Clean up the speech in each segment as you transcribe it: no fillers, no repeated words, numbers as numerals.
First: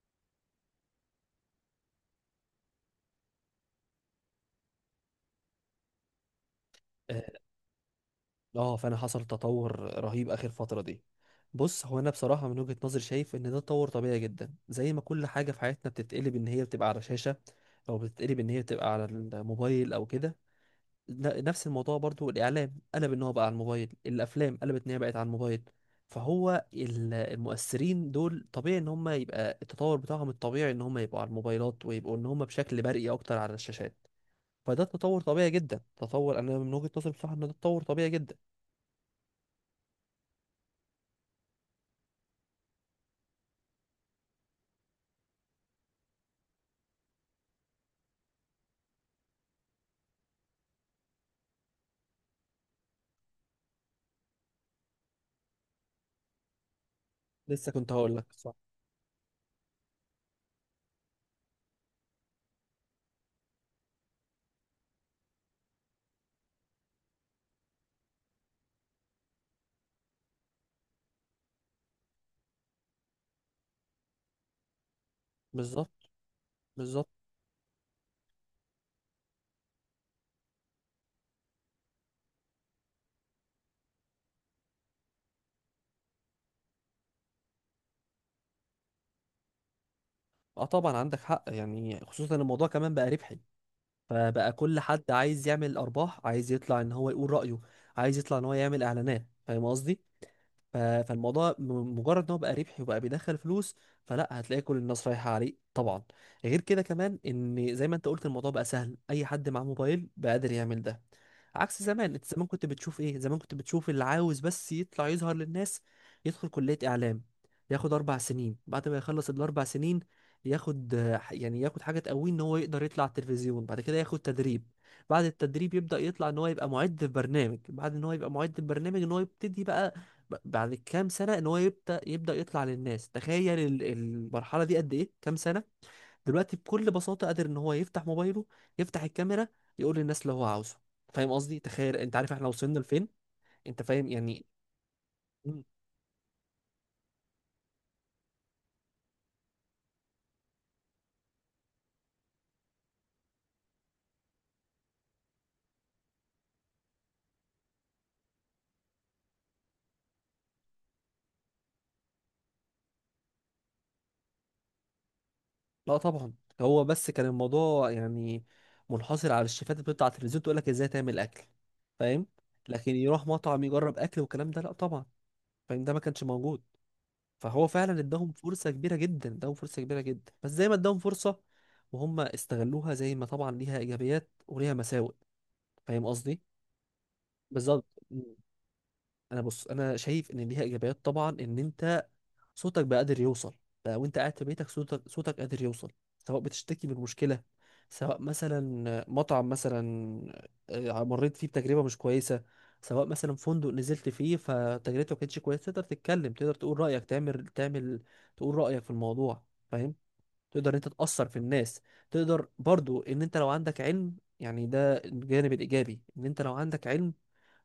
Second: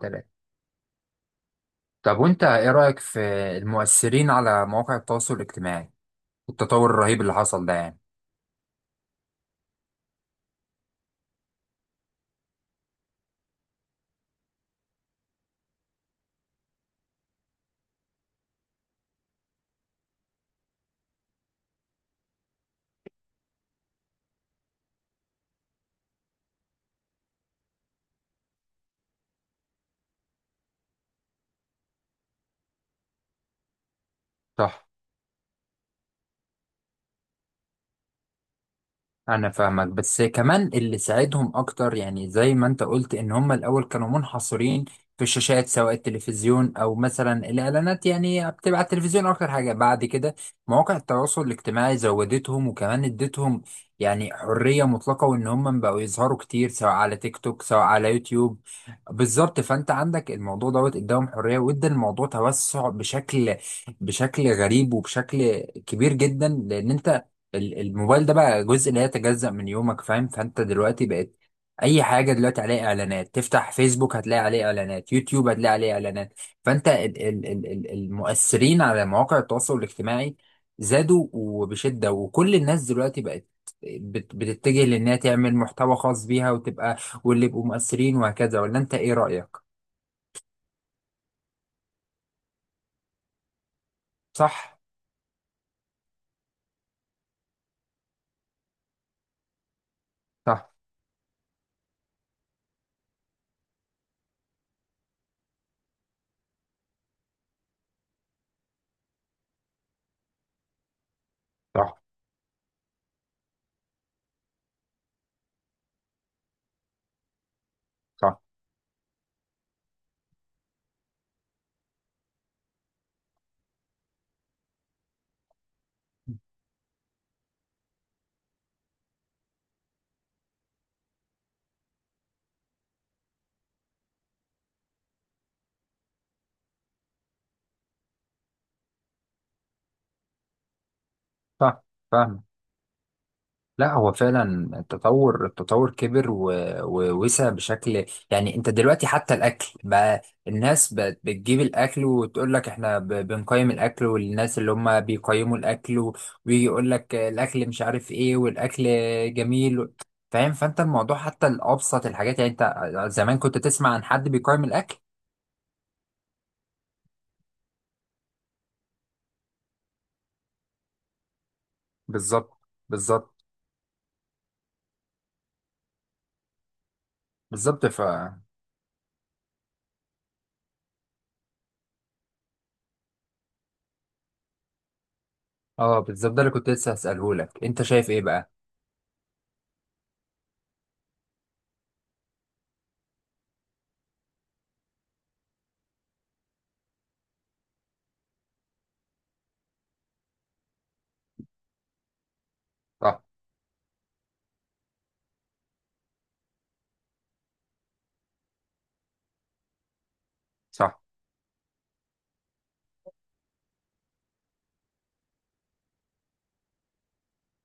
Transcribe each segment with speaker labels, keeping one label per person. Speaker 1: تمام. طب وانت ايه رأيك في المؤثرين على مواقع التواصل الاجتماعي والتطور الرهيب اللي
Speaker 2: اه.
Speaker 1: حصل ده يعني؟
Speaker 2: فانا حصل تطور رهيب اخر فتره دي. بص هو انا بصراحه من وجهه نظري شايف ان ده تطور طبيعي جدا، زي ما كل حاجه في حياتنا بتتقلب ان هي بتبقى على شاشه او بتتقلب ان هي بتبقى على الموبايل او كده. نفس الموضوع برضو، الاعلام قلب ان هو بقى على الموبايل، الافلام قلبت ان هي بقت على الموبايل. فهو المؤثرين دول طبيعي ان هم يبقى التطور بتاعهم الطبيعي ان هم يبقوا على الموبايلات ويبقوا ان هم بشكل برئي اكتر على الشاشات. فده
Speaker 1: صح.
Speaker 2: تطور طبيعي جدا، تطور، انا من وجهة نظري بصراحة ان ده تطور طبيعي جدا.
Speaker 1: انا فاهمك، بس كمان اللي ساعدهم اكتر، يعني زي ما انت قلت، ان هم الاول كانوا منحصرين في الشاشات، سواء التلفزيون او مثلا الاعلانات، يعني بتبقى على التلفزيون اكتر حاجة. بعد كده مواقع التواصل الاجتماعي زودتهم، وكمان ادتهم يعني حرية مطلقة، وان هم بقوا يظهروا كتير سواء على تيك توك
Speaker 2: لسه
Speaker 1: سواء
Speaker 2: كنت
Speaker 1: على
Speaker 2: هقول لك صح.
Speaker 1: يوتيوب. بالظبط. فانت عندك الموضوع دوت اداهم حرية، وادى الموضوع توسع بشكل غريب، وبشكل كبير جدا. لان انت الموبايل ده بقى جزء لا يتجزأ من يومك، فاهم؟ فانت دلوقتي بقت اي حاجه دلوقتي عليها اعلانات. تفتح فيسبوك هتلاقي عليه اعلانات، يوتيوب هتلاقي عليه
Speaker 2: بالظبط.
Speaker 1: اعلانات. فانت
Speaker 2: بالظبط.
Speaker 1: ال ال ال ال المؤثرين على مواقع التواصل الاجتماعي زادوا وبشده. وكل الناس دلوقتي بقت بتتجه لانها تعمل محتوى خاص بيها، وتبقى واللي يبقوا مؤثرين وهكذا. ولا انت ايه رأيك؟
Speaker 2: اه طبعا عندك حق، يعني خصوصا إن الموضوع كمان بقى ربحي، فبقى
Speaker 1: صح،
Speaker 2: كل حد عايز يعمل ارباح، عايز يطلع ان هو يقول رأيه، عايز يطلع ان هو يعمل اعلانات، فاهم قصدي؟
Speaker 1: صح،
Speaker 2: فالموضوع مجرد ان هو بقى ربحي وبقى بيدخل فلوس، فلا هتلاقي كل الناس رايحه عليه طبعا. غير كده كمان، ان زي ما انت قلت الموضوع بقى سهل، اي حد معاه موبايل بقى قادر يعمل ده، عكس
Speaker 1: صح،
Speaker 2: زمان. انت زمان كنت بتشوف ايه؟ زمان كنت بتشوف اللي عاوز بس يطلع يظهر للناس يدخل كليه اعلام، ياخد اربع
Speaker 1: صح،
Speaker 2: سنين، بعد ما يخلص الاربع سنين ياخد يعني ياخد حاجه تقويه ان هو يقدر يطلع على التلفزيون، بعد كده ياخد تدريب، بعد التدريب يبدا يطلع ان هو يبقى معد في برنامج، بعد ان هو يبقى معد في برنامج ان هو يبتدي بقى، بعد كام سنة ان هو يبدأ يطلع للناس. تخيل المرحلة دي قد ايه، كام سنة. دلوقتي بكل بساطة قادر ان هو يفتح موبايله، يفتح الكاميرا، يقول للناس اللي هو عاوزه. فاهم قصدي؟
Speaker 1: صح،
Speaker 2: تخيل. انت عارف
Speaker 1: فاهمك.
Speaker 2: احنا وصلنا لفين؟ انت
Speaker 1: لا،
Speaker 2: فاهم
Speaker 1: هو
Speaker 2: يعني.
Speaker 1: فعلا التطور
Speaker 2: مم.
Speaker 1: التطور كبر ووسع بشكل. يعني انت دلوقتي حتى الاكل بقى الناس بقت بتجيب الاكل وتقول لك احنا بنقيم الاكل، والناس اللي هم بيقيموا الاكل ويجي يقول لك الاكل مش عارف ايه، والاكل جميل. فاهم؟ فانت الموضوع حتى الابسط الحاجات. يعني انت زمان كنت تسمع عن حد بيقيم الاكل؟
Speaker 2: لا طبعا. هو بس كان الموضوع يعني منحصر على الشيفات اللي بتطلع على التلفزيون تقول لك ازاي تعمل اكل، فاهم؟
Speaker 1: بالظبط،
Speaker 2: لكن يروح
Speaker 1: بالظبط،
Speaker 2: مطعم يجرب اكل والكلام ده، لا طبعا. فاهم، ده ما كانش موجود. فهو
Speaker 1: بالظبط.
Speaker 2: فعلا اداهم فرصة كبيرة جدا، اداهم فرصة كبيرة جدا، بس زي ما اداهم فرصة، وهم استغلوها. زي ما طبعا ليها ايجابيات وليها مساوئ،
Speaker 1: اه،
Speaker 2: فاهم
Speaker 1: بالظبط،
Speaker 2: قصدي؟
Speaker 1: ده اللي كنت لسه هسأله لك. انت
Speaker 2: بالظبط.
Speaker 1: شايف ايه
Speaker 2: مم.
Speaker 1: بقى؟
Speaker 2: انا بص، انا شايف ان ليها ايجابيات طبعا، ان انت صوتك بقى قادر يوصل، بقى وانت قاعد في بيتك صوتك صوتك قادر يوصل، سواء بتشتكي من مشكلة، سواء مثلا مطعم، مثلا مريت فيه بتجربة مش كويسة، سواء
Speaker 1: صح.
Speaker 2: مثلا فندق نزلت فيه فتجربته ما كانتش كويسة، تقدر تتكلم، تقدر تقول رأيك، تعمل تقول رأيك في الموضوع، فاهم؟ تقدر إن انت
Speaker 1: صح.
Speaker 2: تأثر في الناس، تقدر برضو ان انت لو عندك علم، يعني ده الجانب الإيجابي، ان انت لو عندك علم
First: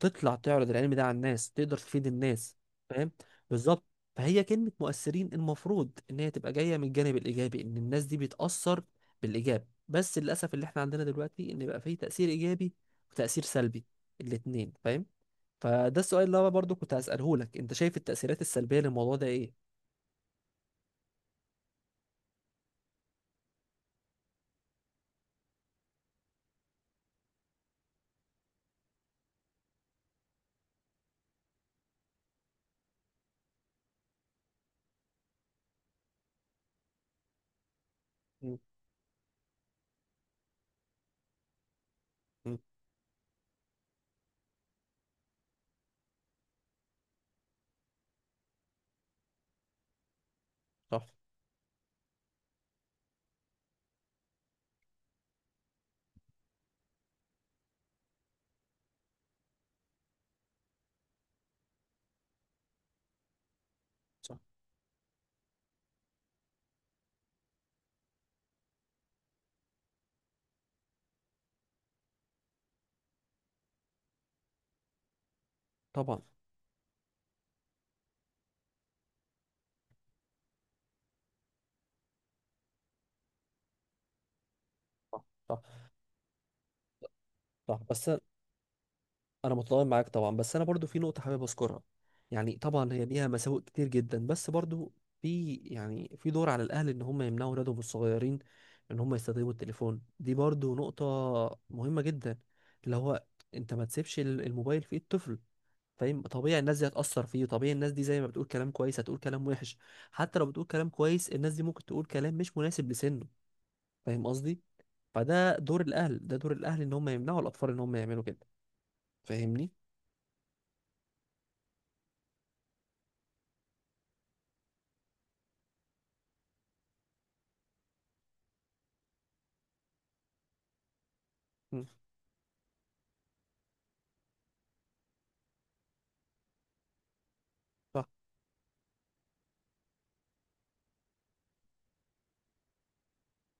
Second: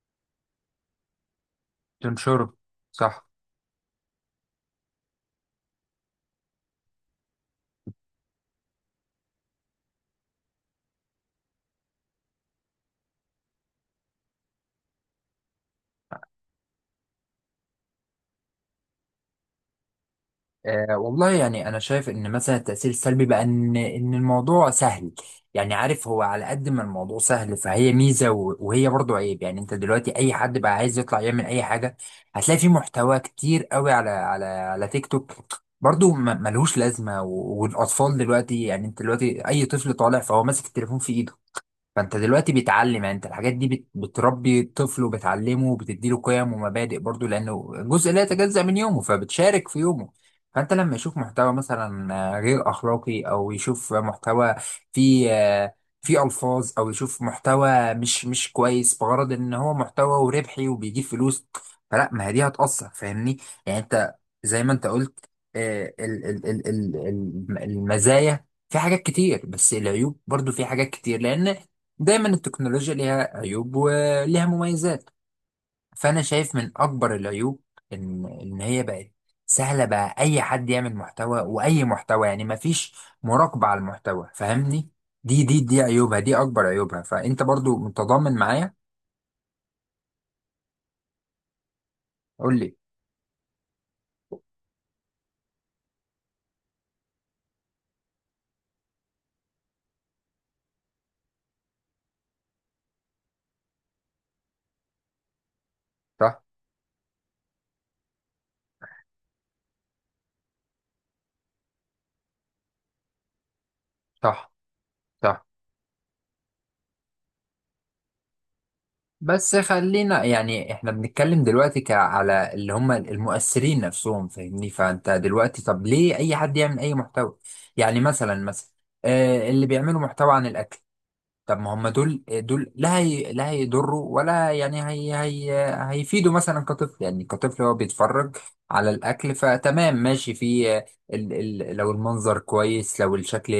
Speaker 2: تطلع تعرض العلم ده على الناس، تقدر تفيد
Speaker 1: تنشره.
Speaker 2: الناس، فاهم؟
Speaker 1: صح.
Speaker 2: بالظبط. فهي كلمة مؤثرين المفروض ان هي تبقى جاية من الجانب الايجابي، ان الناس دي بتأثر بالايجاب، بس للاسف اللي احنا عندنا دلوقتي ان بقى فيه تأثير ايجابي وتأثير سلبي، الاتنين، فاهم؟ فده السؤال اللي انا برضو كنت هسأله لك، انت شايف التأثيرات السلبية للموضوع ده ايه؟
Speaker 1: أه والله، يعني انا شايف ان مثلا التاثير السلبي بقى ان الموضوع سهل. يعني عارف، هو على قد ما الموضوع سهل فهي ميزه، وهي برضو عيب. يعني انت دلوقتي اي حد بقى عايز يطلع يعمل اي حاجه. هتلاقي في محتوى كتير قوي على تيك توك، برضو ملهوش لازمه. والاطفال
Speaker 2: مم.
Speaker 1: دلوقتي، يعني انت دلوقتي اي طفل طالع فهو ماسك التليفون في ايده. فانت دلوقتي
Speaker 2: مم.
Speaker 1: بيتعلم، يعني انت الحاجات دي بتربي الطفل وبتعلمه وبتديله قيم ومبادئ، برضو لانه جزء لا يتجزأ من يومه فبتشارك في يومه. فانت لما
Speaker 2: صح.
Speaker 1: يشوف محتوى مثلا غير اخلاقي، او يشوف محتوى فيه آه، فيه الفاظ، او يشوف محتوى مش كويس بغرض ان هو محتوى وربحي وبيجيب فلوس. فلا، ما هي دي هتأثر، فاهمني؟ يعني انت
Speaker 2: صح
Speaker 1: زي ما انت قلت، المزايا في حاجات كتير، بس العيوب برضو في حاجات كتير، لان دايما التكنولوجيا ليها عيوب وليها مميزات. فانا
Speaker 2: طبعا.
Speaker 1: شايف من اكبر العيوب ان هي بقت سهله. بقى اي حد يعمل محتوى واي محتوى، يعني مفيش مراقبه على المحتوى، فاهمني؟
Speaker 2: صح.
Speaker 1: دي دي
Speaker 2: صح.
Speaker 1: دي عيوبها، دي اكبر عيوبها. فانت برضو
Speaker 2: صح. بس
Speaker 1: متضامن معايا؟
Speaker 2: انا متضامن معاك طبعا، بس انا برضو في نقطه حابب اذكرها. يعني
Speaker 1: قول لي.
Speaker 2: طبعا هي ليها مساوئ كتير جدا، بس برضو في، يعني في دور على الاهل ان هم يمنعوا اولادهم الصغيرين ان هم يستخدموا التليفون، دي برضو نقطه مهمه جدا. اللي هو انت ما تسيبش الموبايل في ايد طفل، فاهم؟
Speaker 1: صح.
Speaker 2: طبيعي الناس دي هتأثر فيه، طبيعي الناس دي زي ما بتقول كلام كويس هتقول كلام وحش، حتى لو بتقول كلام كويس الناس دي ممكن تقول كلام مش مناسب لسنه، فاهم
Speaker 1: صح.
Speaker 2: قصدي؟
Speaker 1: صح.
Speaker 2: فده دور الاهل، ده دور الاهل ان هم يمنعوا الاطفال ان هم يعملوا كده.
Speaker 1: بس
Speaker 2: فاهمني.
Speaker 1: خلينا يعني احنا بنتكلم دلوقتي على اللي هم المؤثرين نفسهم، فاهمني؟ فانت دلوقتي طب ليه اي حد يعمل اي محتوى؟ يعني مثلا اللي بيعملوا محتوى عن الاكل، طب ما
Speaker 2: مم.
Speaker 1: هم دول، لا هي لا هيضروا ولا، يعني هي هيفيدوا. مثلا كطفل، يعني كطفل هو بيتفرج على الاكل، فتمام ماشي في ال ال لو المنظر كويس، لو الشكل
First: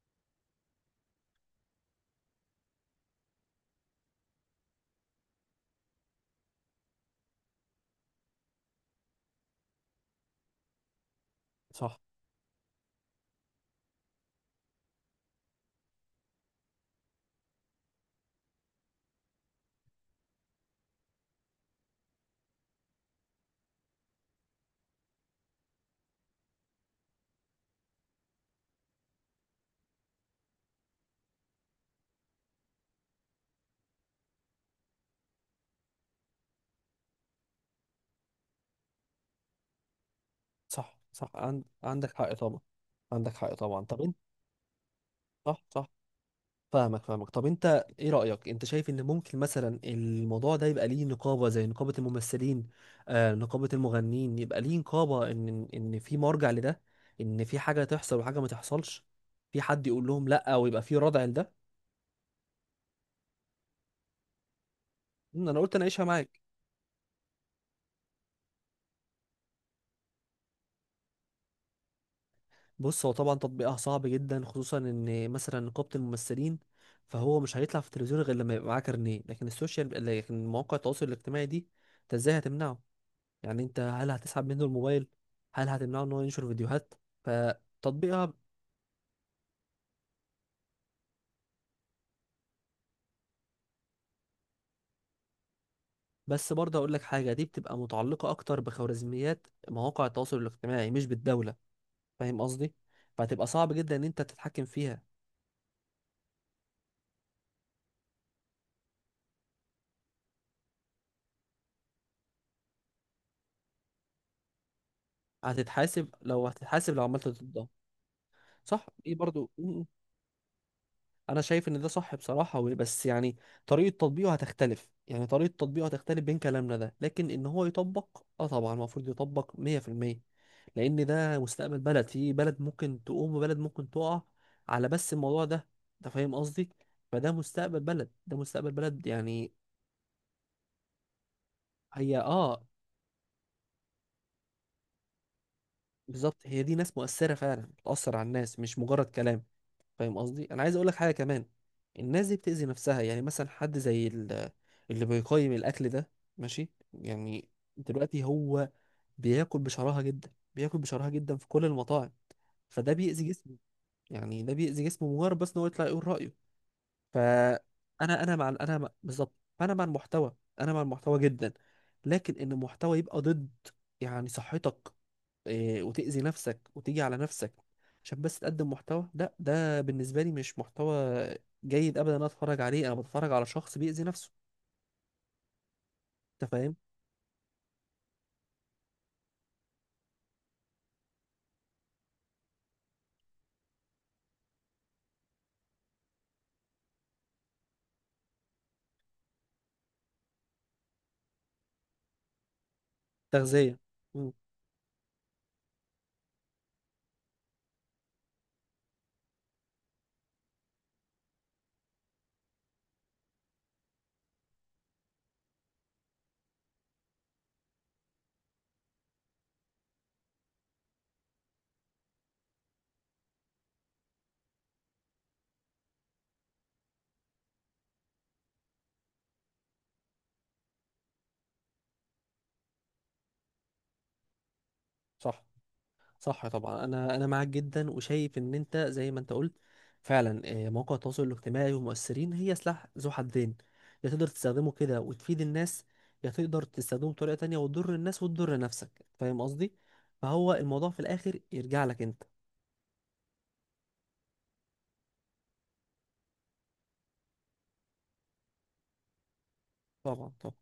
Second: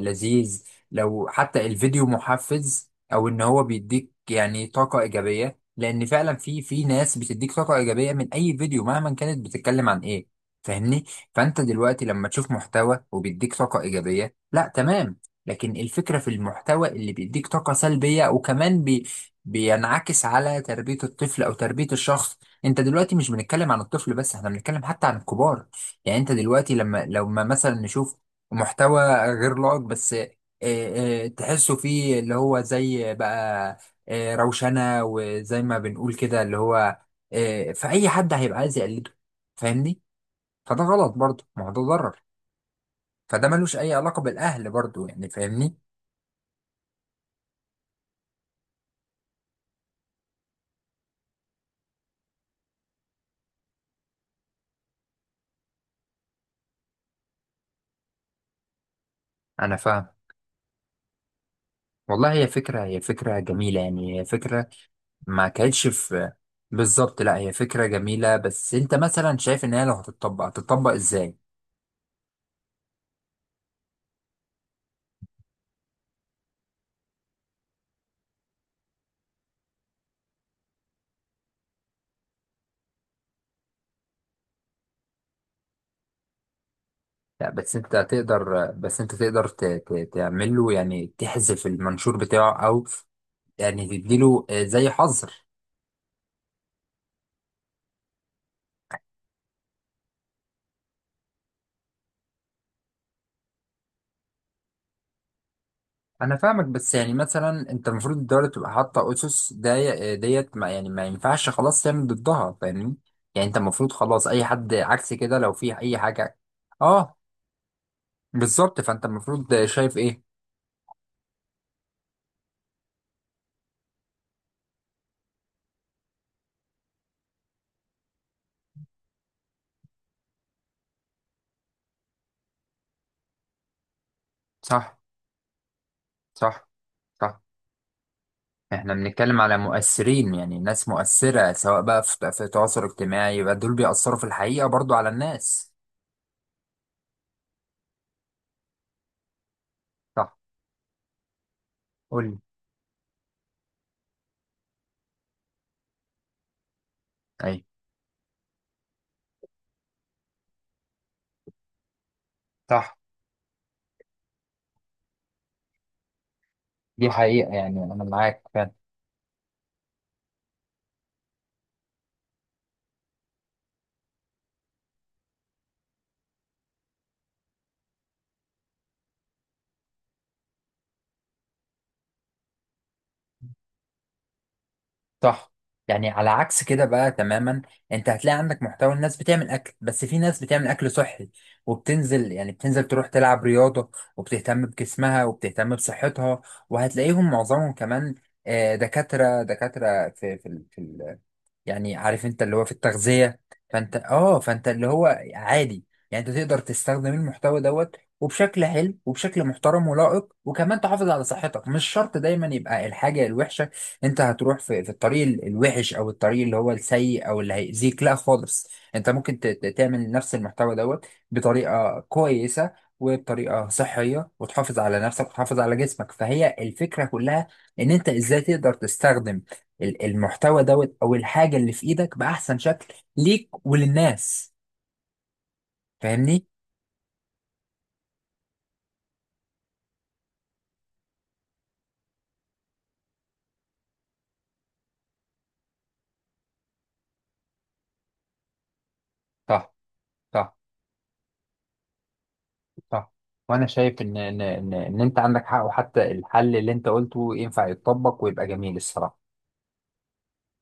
Speaker 1: لذيذ، لو حتى الفيديو محفز، او ان هو بيديك يعني طاقة ايجابية، لان فعلا في ناس بتديك طاقة ايجابية من اي فيديو مهما كانت بتتكلم عن ايه، فاهمني؟ فانت
Speaker 2: صح.
Speaker 1: دلوقتي لما تشوف محتوى وبيديك طاقة ايجابية، لا تمام. لكن الفكرة في المحتوى اللي بيديك طاقة سلبية، وكمان بينعكس على تربية الطفل أو تربية الشخص. أنت دلوقتي مش بنتكلم عن الطفل بس، احنا بنتكلم حتى عن الكبار. يعني أنت دلوقتي لما مثلا نشوف محتوى غير لائق، بس تحسه فيه اللي هو، زي بقى روشنة، وزي ما بنقول كده اللي هو، فأي حد هيبقى عايز يقلده، فاهمني؟ فده
Speaker 2: صح.
Speaker 1: غلط
Speaker 2: صح.
Speaker 1: برضه، ما هو ده
Speaker 2: عندك
Speaker 1: ضرر.
Speaker 2: حق طبعا. عندك
Speaker 1: فده
Speaker 2: حق
Speaker 1: ملوش
Speaker 2: طبعا.
Speaker 1: أي
Speaker 2: طب انت.
Speaker 1: علاقة بالأهل برضه، يعني
Speaker 2: صح.
Speaker 1: فاهمني؟
Speaker 2: صح. فاهمك، فاهمك. طب انت ايه رأيك؟ انت شايف ان ممكن مثلا الموضوع ده يبقى ليه نقابة زي نقابة الممثلين، نقابة المغنيين، يبقى ليه نقابة، ان ان إن في مرجع لده، ان في حاجة تحصل وحاجة ما تحصلش، في
Speaker 1: أنا
Speaker 2: حد
Speaker 1: فاهم.
Speaker 2: يقول لهم لا ويبقى في ردع لده.
Speaker 1: والله هي فكرة جميلة، يعني هي فكرة ما
Speaker 2: انا قلت
Speaker 1: كانتش
Speaker 2: اناقشها
Speaker 1: في.
Speaker 2: معاك.
Speaker 1: بالظبط. لا هي فكرة جميلة، بس انت مثلا شايف ان هي لو هتطبق هتطبق ازاي؟
Speaker 2: بص، هو طبعا تطبيقها صعب جدا، خصوصا ان مثلا نقابة الممثلين، فهو مش هيطلع في التلفزيون غير لما يبقى معاه كارنيه، لكن السوشيال، لكن مواقع التواصل الاجتماعي دي، انت ازاي هتمنعه؟ يعني انت هل هتسحب منه الموبايل؟ هل هتمنعه ان هو ينشر فيديوهات؟
Speaker 1: لا،
Speaker 2: فتطبيقها.
Speaker 1: بس انت تقدر تعمل له، يعني تحذف المنشور بتاعه، او يعني تديله زي حظر.
Speaker 2: بس برضه هقول لك حاجة، دي بتبقى متعلقة اكتر بخوارزميات مواقع التواصل الاجتماعي مش بالدولة، فاهم قصدي؟ فهتبقى صعب جدا ان انت تتحكم فيها.
Speaker 1: انا فاهمك، بس يعني مثلا انت المفروض الدولة تبقى حاطة اسس ديت ما، يعني ما ينفعش خلاص تعمل ضدها، فاهمني؟ يعني انت المفروض خلاص اي حد عكس كده لو في اي حاجة.
Speaker 2: هتتحاسب لو
Speaker 1: اه،
Speaker 2: عملت ضدها.
Speaker 1: بالظبط.
Speaker 2: صح.
Speaker 1: فانت
Speaker 2: ايه برضه.
Speaker 1: المفروض شايف ايه؟
Speaker 2: انا شايف ان ده صح بصراحه، بس يعني طريقه تطبيقه هتختلف، يعني طريقه تطبيقه هتختلف بين كلامنا ده، لكن ان هو يطبق، طبعا المفروض يطبق 100%، لان ده مستقبل بلد، في بلد ممكن تقوم وبلد ممكن تقع على
Speaker 1: صح.
Speaker 2: بس الموضوع ده، انت فاهم
Speaker 1: صح.
Speaker 2: قصدي؟ فده
Speaker 1: صح.
Speaker 2: مستقبل بلد، ده مستقبل
Speaker 1: احنا
Speaker 2: بلد
Speaker 1: بنتكلم
Speaker 2: يعني.
Speaker 1: على مؤثرين، يعني ناس مؤثرة، سواء بقى
Speaker 2: هي
Speaker 1: في تواصل اجتماعي، يبقى دول بيأثروا في الحقيقة برضو على الناس.
Speaker 2: بالظبط، هي دي ناس مؤثره فعلا بتاثر على الناس مش مجرد كلام، فاهم
Speaker 1: صح.
Speaker 2: قصدي؟ انا عايز اقول لك حاجه كمان،
Speaker 1: قول
Speaker 2: الناس دي
Speaker 1: لي.
Speaker 2: بتأذي نفسها، يعني مثلا حد زي اللي بيقيم الاكل ده، ماشي يعني.
Speaker 1: اي.
Speaker 2: دلوقتي هو بياكل بشراهه جدا، بياكل بشراهه جدا في كل المطاعم، فده
Speaker 1: صح.
Speaker 2: بيأذي جسمه، يعني ده بيأذي جسمه، مجرد بس ان هو يطلع يقول رأيه.
Speaker 1: دي حقيقة،
Speaker 2: فانا
Speaker 1: يعني انا
Speaker 2: انا
Speaker 1: معاك
Speaker 2: مع
Speaker 1: فعلا.
Speaker 2: انا مع بالظبط. انا مع المحتوى، انا مع المحتوى جدا. لكن ان المحتوى يبقى ضد، يعني صحتك، وتأذي نفسك وتيجي على نفسك، عشان بس تقدم محتوى، لا ده بالنسبة لي مش محتوى جيد أبدا. أنا أتفرج عليه، أنا بتفرج على شخص بيأذي نفسه.
Speaker 1: صح. يعني على
Speaker 2: أنت
Speaker 1: عكس
Speaker 2: فاهم.
Speaker 1: كده بقى تماما. انت هتلاقي عندك محتوى الناس بتعمل اكل، بس في ناس بتعمل اكل صحي وبتنزل، يعني بتنزل تروح تلعب رياضة، وبتهتم بجسمها وبتهتم بصحتها. وهتلاقيهم معظمهم كمان دكاترة يعني عارف انت اللي هو في التغذية.
Speaker 2: تغذية.
Speaker 1: فانت
Speaker 2: مم.
Speaker 1: فانت اللي هو عادي. يعني انت تقدر تستخدم المحتوى دوت وبشكل حلو وبشكل محترم ولائق، وكمان تحافظ على صحتك. مش شرط دايما يبقى الحاجة الوحشة. انت هتروح في الطريق الوحش، او الطريق اللي هو السيء او اللي هيأذيك. لا خالص، انت ممكن تعمل نفس المحتوى دوت بطريقة كويسة وبطريقة صحية، وتحافظ على نفسك وتحافظ على جسمك. فهي الفكرة كلها ان انت ازاي تقدر تستخدم المحتوى دوت او الحاجه اللي في ايدك باحسن شكل ليك وللناس،
Speaker 2: صح.
Speaker 1: فاهمني؟
Speaker 2: صح طبعا، أنا معاك جدا وشايف إن أنت زي ما أنت قلت فعلا، مواقع التواصل الاجتماعي والمؤثرين هي سلاح ذو حدين، يا تقدر تستخدمه كده وتفيد الناس، يا تقدر تستخدمه بطريقة تانية وتضر الناس وتضر نفسك، فاهم
Speaker 1: صح.
Speaker 2: قصدي؟ فهو
Speaker 1: صح.
Speaker 2: الموضوع في الآخر يرجع لك أنت.
Speaker 1: صح. وانا شايف ان إن انت عندك حق، وحتى الحل اللي انت قلته ينفع يتطبق ويبقى جميل الصراحه.
Speaker 2: طبعا طبعا.